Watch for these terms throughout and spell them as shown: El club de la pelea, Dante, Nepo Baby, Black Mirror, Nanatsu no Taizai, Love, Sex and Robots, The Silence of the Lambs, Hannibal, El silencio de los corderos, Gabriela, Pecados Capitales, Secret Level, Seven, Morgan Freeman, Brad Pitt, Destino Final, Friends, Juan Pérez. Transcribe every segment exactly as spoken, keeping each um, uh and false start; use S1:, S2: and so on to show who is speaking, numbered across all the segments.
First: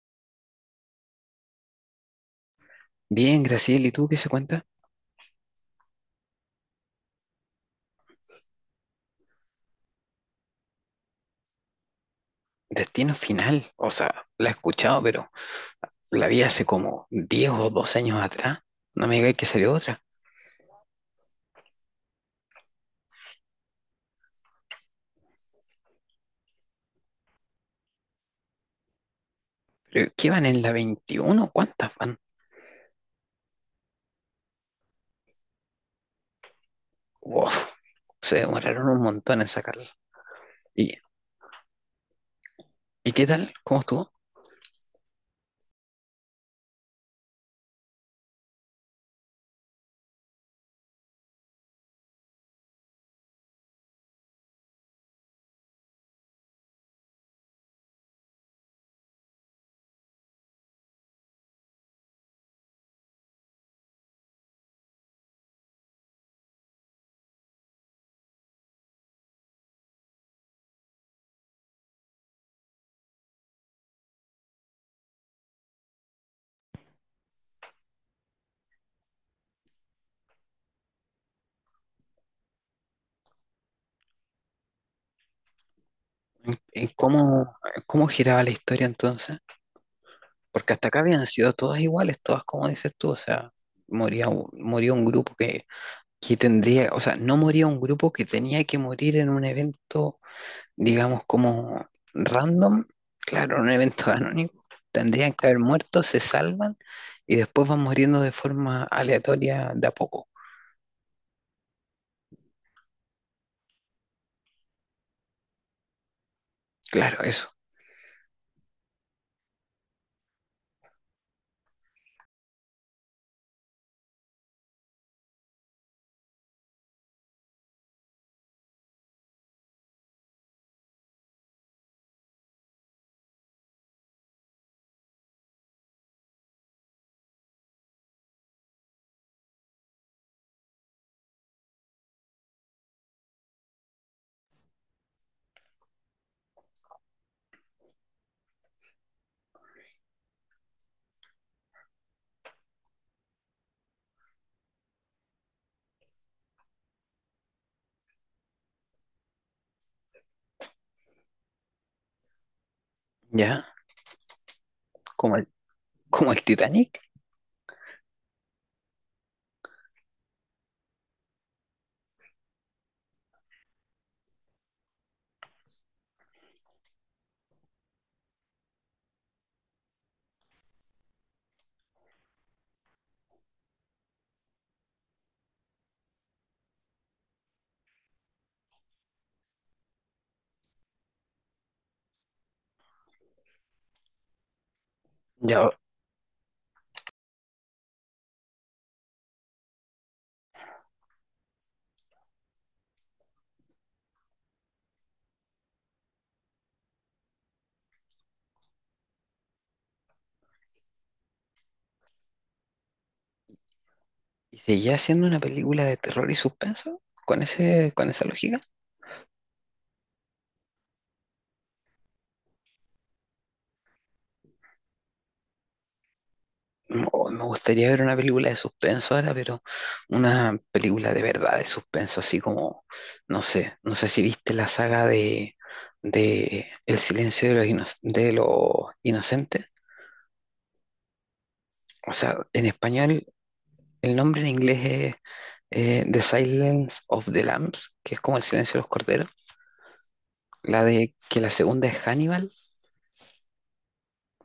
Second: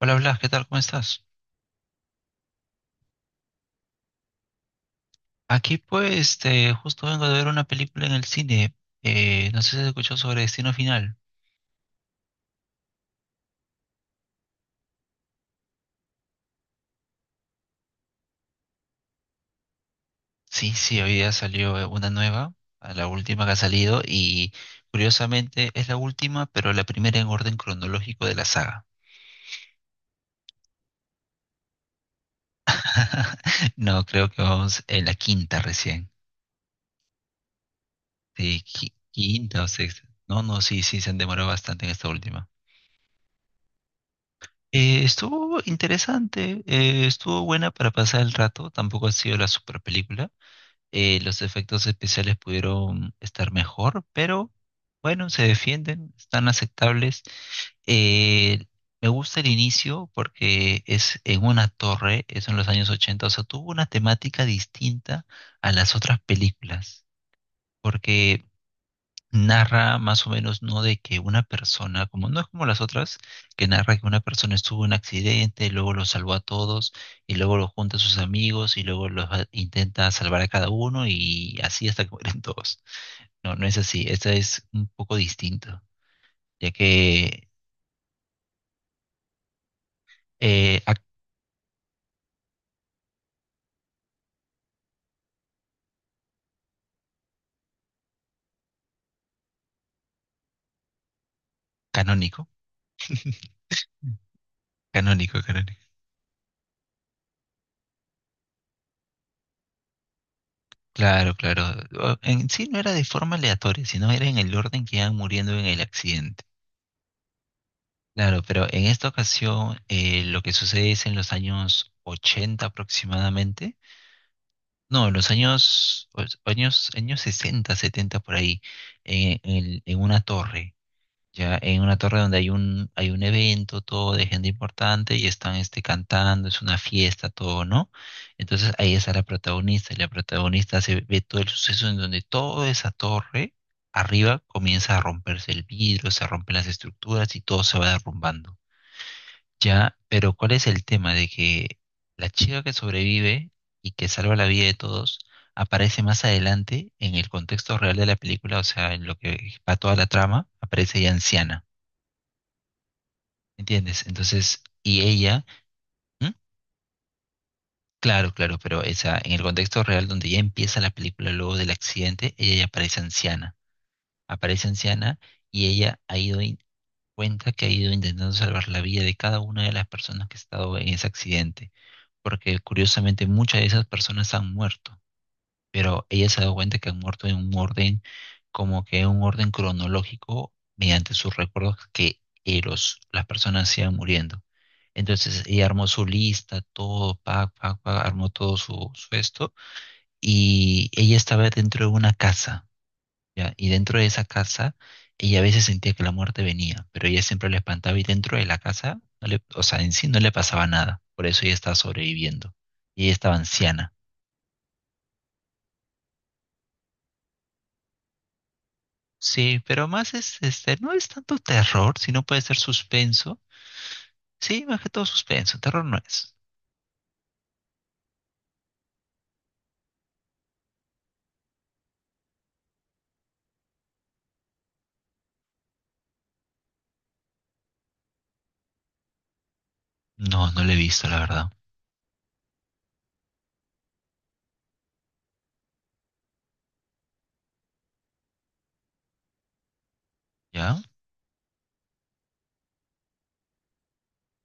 S1: Hola Blas, ¿qué tal? ¿Cómo estás?
S2: Bien, Graciela, ¿y tú qué se cuenta?
S1: Aquí pues este, justo vengo de ver una película en el cine. Eh, no sé si has escuchado sobre Destino Final.
S2: Destino Final, o sea, la he escuchado, pero la vi hace como diez o doce años atrás. No me digáis que salió otra.
S1: Sí, sí, hoy día salió eh, una nueva, a la última que ha salido y curiosamente es la última, pero la primera en orden cronológico de la saga.
S2: ¿Pero qué van en la veintiuno? ¿Cuántas van?
S1: No, creo que vamos en la quinta recién.
S2: Wow, se
S1: Sí,
S2: demoraron
S1: qui-
S2: un montón en
S1: quinta o
S2: sacarla.
S1: sexta. No, no, sí,
S2: ¿Y,
S1: sí, se han demorado bastante en esta última.
S2: y qué tal? ¿Cómo estuvo?
S1: Eh, estuvo interesante, eh, estuvo buena para pasar el rato, tampoco ha sido la super película. Eh, los efectos especiales pudieron estar mejor, pero bueno, se defienden, están aceptables. Eh, Me gusta el inicio porque es en una torre, es en los años ochenta, o sea, tuvo una temática distinta a las otras películas, porque narra más o menos, ¿no? De que una persona, como no es como las otras, que narra que una persona estuvo en un accidente, luego lo salvó a todos, y luego lo junta a sus amigos, y luego los a- intenta salvar a cada uno, y así hasta que mueren todos. No, no es así. Esta es un poco distinto,
S2: ¿En-
S1: ya
S2: en
S1: que
S2: cómo cómo giraba la historia entonces? Porque
S1: eh,
S2: hasta
S1: ac-
S2: acá habían sido todas iguales, todas como dices tú, o sea, moría, un- moría un grupo que, que tendría, o sea, no moría un grupo que tenía que morir en un evento digamos, como
S1: canónico.
S2: random, claro, un evento anónimo, tendrían
S1: Canónico,
S2: que haber
S1: canónico.
S2: muerto, se salvan y después van muriendo de forma aleatoria de a poco.
S1: Claro, claro. O- En sí no era de forma aleatoria, sino era en el orden que iban muriendo en el accidente.
S2: Claro, eso,
S1: Claro, pero en esta ocasión eh, lo que sucede es en los años ochenta aproximadamente, no, en los años, o- años, años sesenta, setenta por ahí, en, en- en una torre, ya en una torre donde hay un, hay un evento, todo de gente importante y están este, cantando, es una fiesta, todo, ¿no? Entonces ahí está la protagonista y la protagonista se ve todo el suceso en donde toda esa torre arriba comienza a romperse el vidrio, se rompen las estructuras y todo se va derrumbando. Ya, pero ¿cuál es el tema de que la chica que sobrevive y que salva la vida de todos aparece más adelante en el contexto real de la película, o sea, en lo que va toda la trama, aparece ya anciana,
S2: ya,
S1: ¿entiendes? Entonces, y
S2: como
S1: ella,
S2: el,
S1: ¿Mm?
S2: como el Titanic,
S1: Claro, claro, pero esa, en el contexto real donde ya empieza la película luego del accidente, ella ya aparece anciana, aparece anciana y ella ha ido in- cuenta que ha ido intentando salvar la vida de cada una de las personas que ha estado en ese accidente, porque curiosamente muchas de esas personas han muerto, pero ella se ha dado cuenta que han muerto en un orden, como que en un orden cronológico, mediante sus recuerdos que eh, los, las personas se iban muriendo. Entonces ella
S2: ya,
S1: armó su lista, todo, pac, pac, pac, armó todo su, su esto, y ella estaba dentro de una casa, ya, y dentro de esa casa, ella a veces sentía que la muerte venía, pero ella siempre la espantaba y dentro de la casa, no le- o sea, en sí no le pasaba nada, por eso ella estaba sobreviviendo. Y ella estaba anciana.
S2: y seguía siendo una película de terror y suspenso con ese, con esa lógica.
S1: Sí, pero más es, este, no es tanto terror, sino puede ser suspenso. Sí, más que todo suspenso, terror no es.
S2: Oh, me gustaría ver una película de suspenso ahora, pero una película de verdad de suspenso, así como, no sé, no sé si viste la saga de, de El silencio de los, ino- de los inocentes.
S1: No, no lo he visto, la verdad.
S2: O sea, en español, el nombre en inglés es eh, The Silence of the Lambs, que es como El silencio de los corderos.
S1: ¿Ya?
S2: La de que la segunda es Hannibal,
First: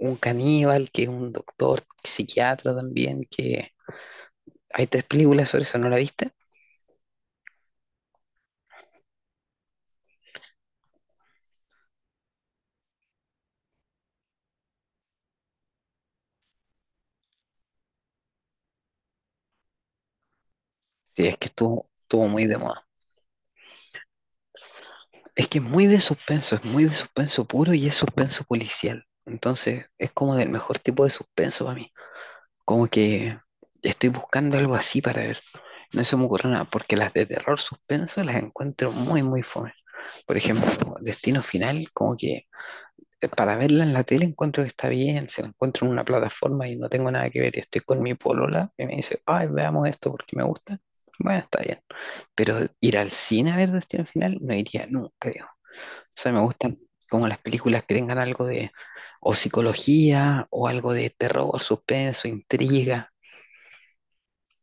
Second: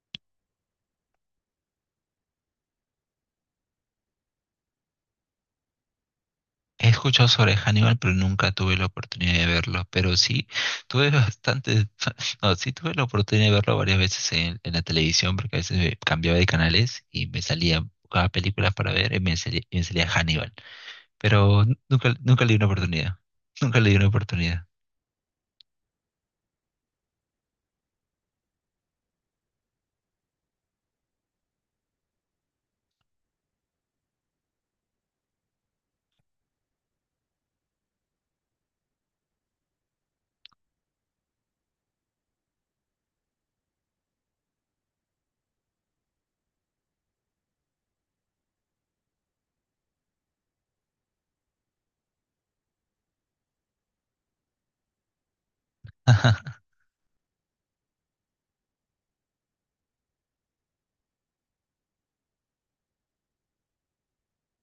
S2: un caníbal que es un doctor, psiquiatra también, que hay tres películas sobre eso, ¿no la viste?
S1: He escuchado sobre Hannibal, pero nunca tuve la oportunidad de verlo. Pero sí, tuve bastante, no, sí tuve la oportunidad de verlo varias veces en, en, la televisión, porque a veces me cambiaba de canales y me salía cada película para ver y me salía, y me salía Hannibal.
S2: Sí, es que
S1: Pero
S2: estuvo,
S1: nunca,
S2: estuvo
S1: nunca
S2: muy
S1: le di
S2: de
S1: una
S2: moda.
S1: oportunidad. Nunca le di una oportunidad.
S2: Es que es muy de suspenso, es muy de suspenso puro y es suspenso policial. Entonces es como del mejor tipo de suspenso para mí. Como que estoy buscando algo así para ver. No se me ocurre nada, porque las de terror suspenso las encuentro muy, muy fome. Por ejemplo, Destino Final, como que eh, para verla en la tele encuentro que está bien, se la encuentro en una plataforma y no tengo nada que ver. y Estoy con mi polola y me dice, ay, veamos esto porque me gusta. Bueno, está bien. Pero ir al cine a ver Destino Final no iría nunca, o sea, me gustan como las películas que tengan algo de o psicología o algo de terror, suspenso, intriga.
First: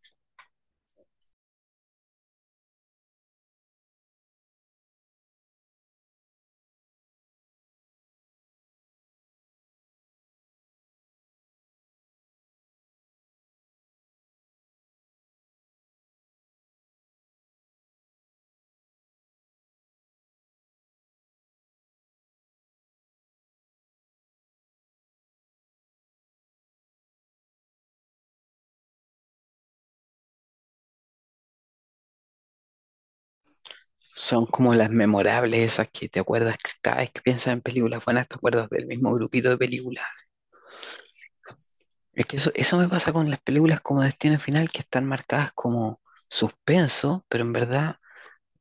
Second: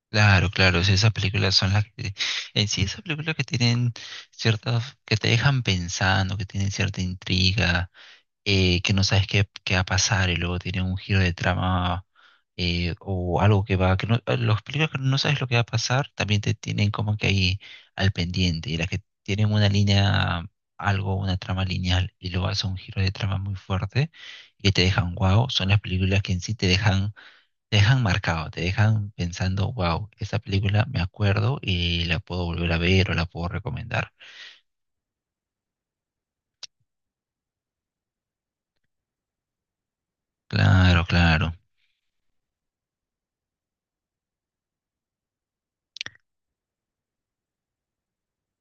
S1: Claro, claro, sí, esas películas son las que, en sí, esas películas que tienen ciertas, que te dejan pensando, que tienen cierta intriga, eh, que no sabes qué, qué va a pasar, y luego tiene un giro de trama, eh, o algo que va, que no, eh, los películas que no sabes lo que va a pasar también te tienen como que ahí al pendiente, y las que tienen una línea, algo, una trama lineal y luego hace un giro de trama muy fuerte y que te dejan wow, son las películas que en sí te dejan, te dejan marcado, te dejan pensando wow, esa película me acuerdo y la puedo volver a ver o la puedo recomendar.
S2: Son como las memorables esas que te acuerdas que cada vez que piensas en películas buenas te acuerdas del mismo grupito de películas.
S1: Claro, claro.
S2: Es que eso, eso me pasa con las películas como Destino Final que están marcadas como suspenso, pero en verdad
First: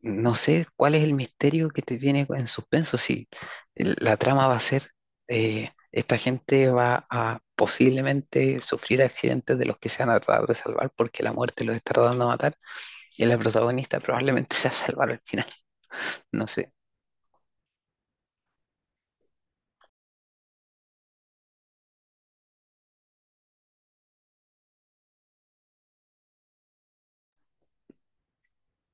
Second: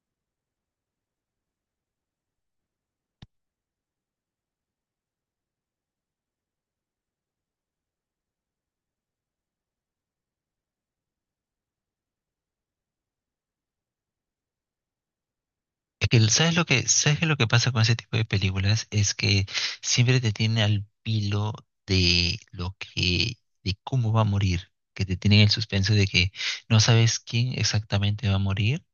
S2: no sé cuál es el misterio que te tiene en suspenso, si el- la trama va a ser, eh, esta gente va a posiblemente sufrir accidentes de los que se van a tratar de salvar porque la muerte los está tratando de matar y la protagonista probablemente se va a salvar al final,
S1: Es que,
S2: no
S1: ¿sabes lo
S2: sé,
S1: que, ¿sabes qué lo que pasa con ese tipo de películas? Es que siempre te tienen al pilo de lo que, de cómo va a morir, que te tienen el suspenso de que no sabes quién exactamente va a morir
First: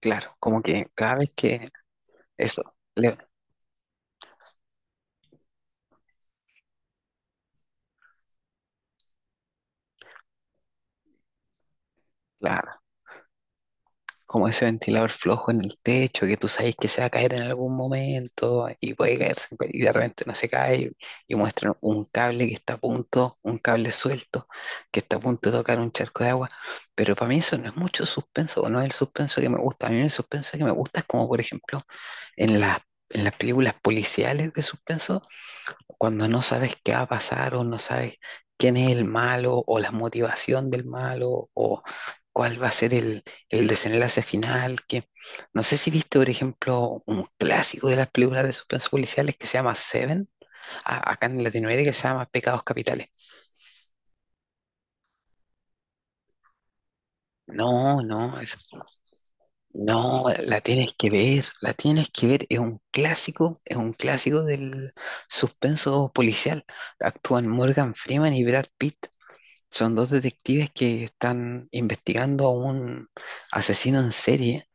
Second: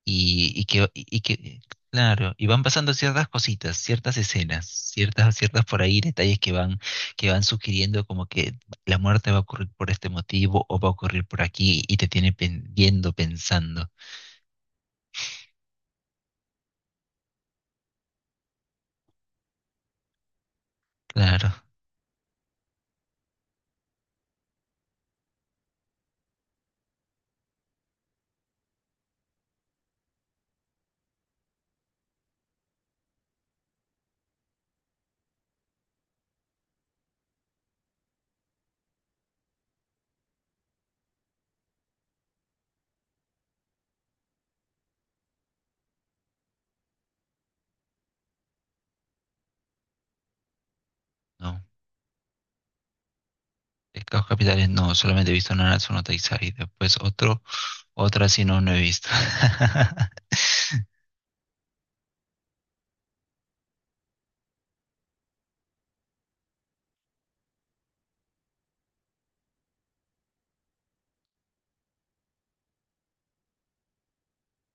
S2: claro,
S1: y,
S2: como
S1: y
S2: que
S1: que,
S2: cada
S1: y
S2: vez
S1: que,
S2: que
S1: claro, y van
S2: eso,
S1: pasando
S2: le,
S1: ciertas cositas, ciertas escenas, ciertas, ciertas por ahí, detalles que van, que van sugiriendo como que la muerte va a ocurrir por este motivo o va a ocurrir por aquí y te tiene pen-
S2: claro,
S1: viendo, pensando.
S2: como ese ventilador flojo en el techo, que tú sabes que se va a caer en algún momento y puede caerse en cual- y de repente no se cae y
S1: Claro,
S2: muestran un cable que está a punto, un cable suelto que está a punto de tocar un charco de agua, pero para mí eso no es mucho suspenso, o no es el suspenso que me gusta, a mí el suspenso que me gusta es como por ejemplo en las, en las, películas policiales de suspenso cuando no sabes qué va a pasar o no sabes quién es el malo o la motivación del malo o cuál va a ser el, el desenlace final, que no sé si viste, por ejemplo, un clásico de las películas de suspenso policiales que se llama Seven, a- acá en
S1: no.
S2: Latinoamérica se llama Pecados Capitales.
S1: Pecados capitales no, solamente he visto Nanatsu no Taizai. Después otro,
S2: No,
S1: otra
S2: no,
S1: sí
S2: es-
S1: no, no he visto.
S2: no, la tienes que ver, la tienes que ver, es un clásico, es un clásico del suspenso policial. Actúan Morgan Freeman y Brad Pitt. Son dos detectives que están investigando a un asesino en serie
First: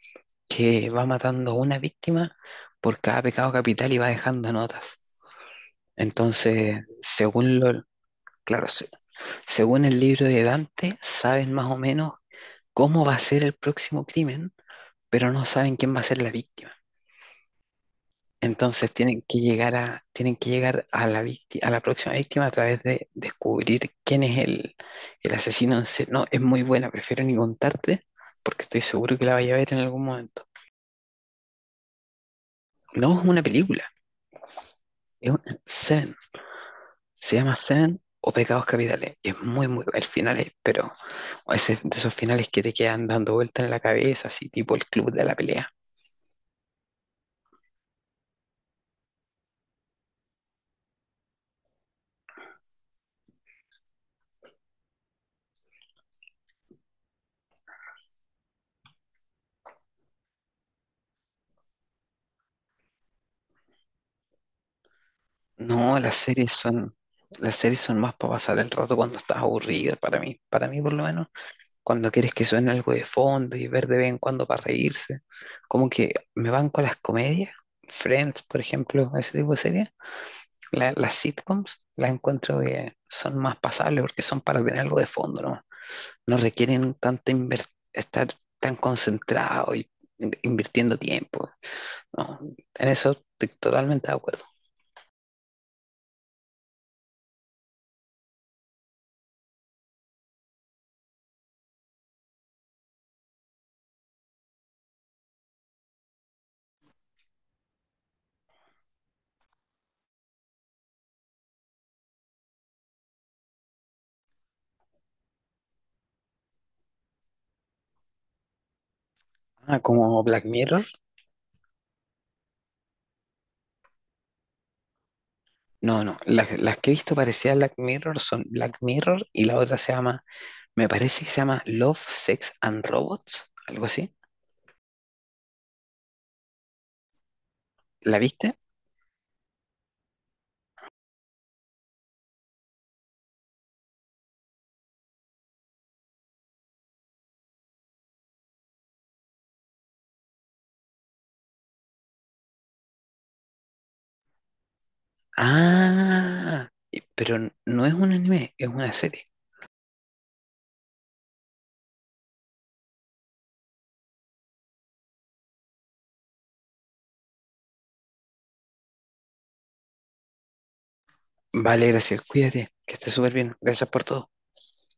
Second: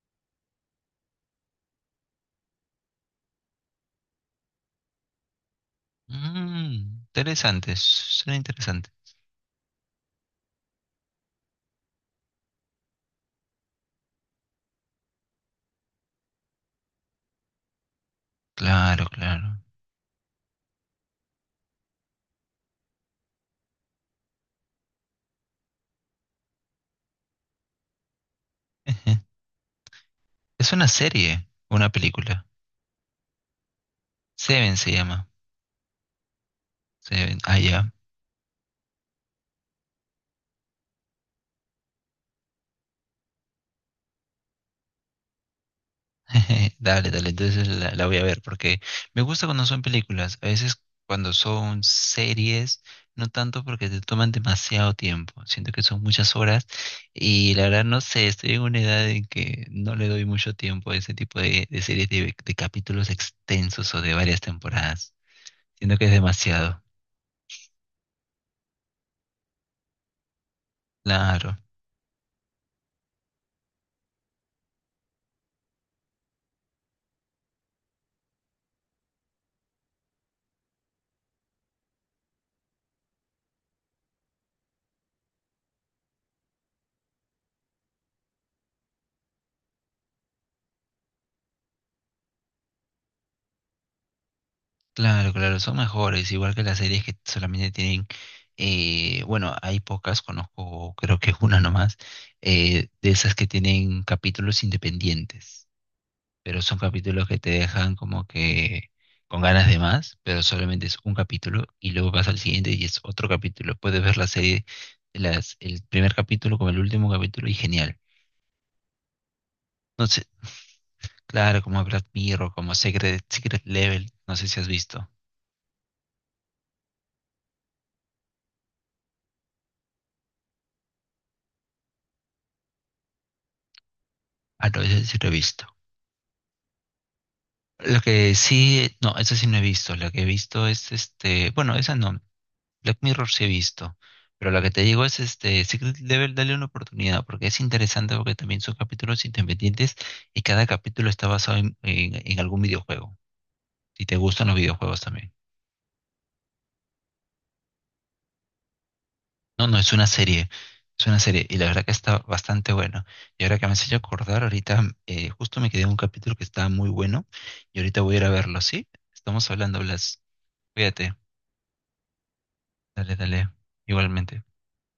S2: que va matando a una víctima por cada pecado capital y va dejando notas. Entonces,
S1: Mm,
S2: según
S1: interesante,
S2: lo,
S1: suena
S2: claro, se-
S1: interesante.
S2: según el libro de Dante, saben más o menos cómo va a ser el próximo crimen, pero no saben quién va a ser la víctima. Entonces
S1: Claro,
S2: tienen que
S1: claro.
S2: llegar a, tienen que llegar a la víctima, a la próxima víctima a través de descubrir quién es el, el asesino en serie. No, es muy buena, prefiero ni contarte porque estoy seguro que la vaya a ver en algún momento.
S1: Es una serie, una película.
S2: No es una película,
S1: Seven se llama.
S2: es un- Seven.
S1: Seven,
S2: Se llama
S1: ah, ya.
S2: Seven o Pecados Capitales. Es muy, muy, el final es, pero ese, de esos finales que te quedan dando vueltas en la cabeza, así tipo el club de la pelea.
S1: Dale, dale, entonces la, la voy a ver porque me gusta cuando son películas, a veces cuando son series, no tanto porque te toman demasiado tiempo, siento que son muchas horas y la verdad no sé, estoy en una edad en que no le doy mucho tiempo a ese tipo de, de series de, de capítulos extensos o de varias temporadas, siento
S2: No,
S1: que es
S2: las series
S1: demasiado,
S2: son, las series son más para pasar el rato cuando estás aburrido, para mí, para mí por lo menos,
S1: claro.
S2: cuando quieres que suene algo de fondo y ver de vez en cuando para reírse. Como que me van con las comedias, Friends, por ejemplo, ese tipo de series. La- las sitcoms las encuentro que son más pasables porque son para tener algo de fondo. No, no requieren tanta inver- estar tan concentrado y in- invirtiendo tiempo. No, en eso estoy totalmente de acuerdo.
S1: Claro, claro, son mejores, igual que las series que solamente tienen, eh, bueno, hay pocas, conozco, creo que es una nomás, eh, de esas que tienen capítulos independientes, pero son capítulos que te dejan como que con ganas de más, pero solamente es un capítulo y luego vas al siguiente y es otro capítulo. Puedes ver la serie, las, el primer capítulo como el último capítulo y genial.
S2: Ah,
S1: No
S2: como
S1: sé,
S2: Black Mirror.
S1: claro, como Black Mirror, como Secret, Secret Level, no sé si has visto.
S2: No, no, las, las que he visto parecidas a Black Mirror son Black Mirror y la otra se llama, me parece que se llama Love, Sex and Robots, algo así.
S1: Ah, no, ese sí lo he visto. Lo
S2: ¿La
S1: que
S2: viste?
S1: sí, no, eso sí no he visto. Lo que he visto es este, bueno, esa no. Black Mirror sí he visto. Pero lo que te digo es este, Secret Level, dale una oportunidad, porque es interesante porque también son capítulos independientes y cada capítulo está basado en, en, en algún videojuego. Si te gustan los videojuegos también.
S2: Ah, y- pero n- no es un anime, es una serie.
S1: No, no, es una serie. Es una serie. Y la verdad que está bastante bueno. Y ahora que me has hecho acordar, ahorita eh, justo me quedé en un capítulo que estaba muy bueno. Y ahorita voy a ir a verlo, ¿sí? Estamos hablando, Blas. Cuídate.
S2: Vale, gracias, cuídate, que estés
S1: Dale,
S2: súper
S1: dale.
S2: bien, gracias por todo.
S1: Igualmente.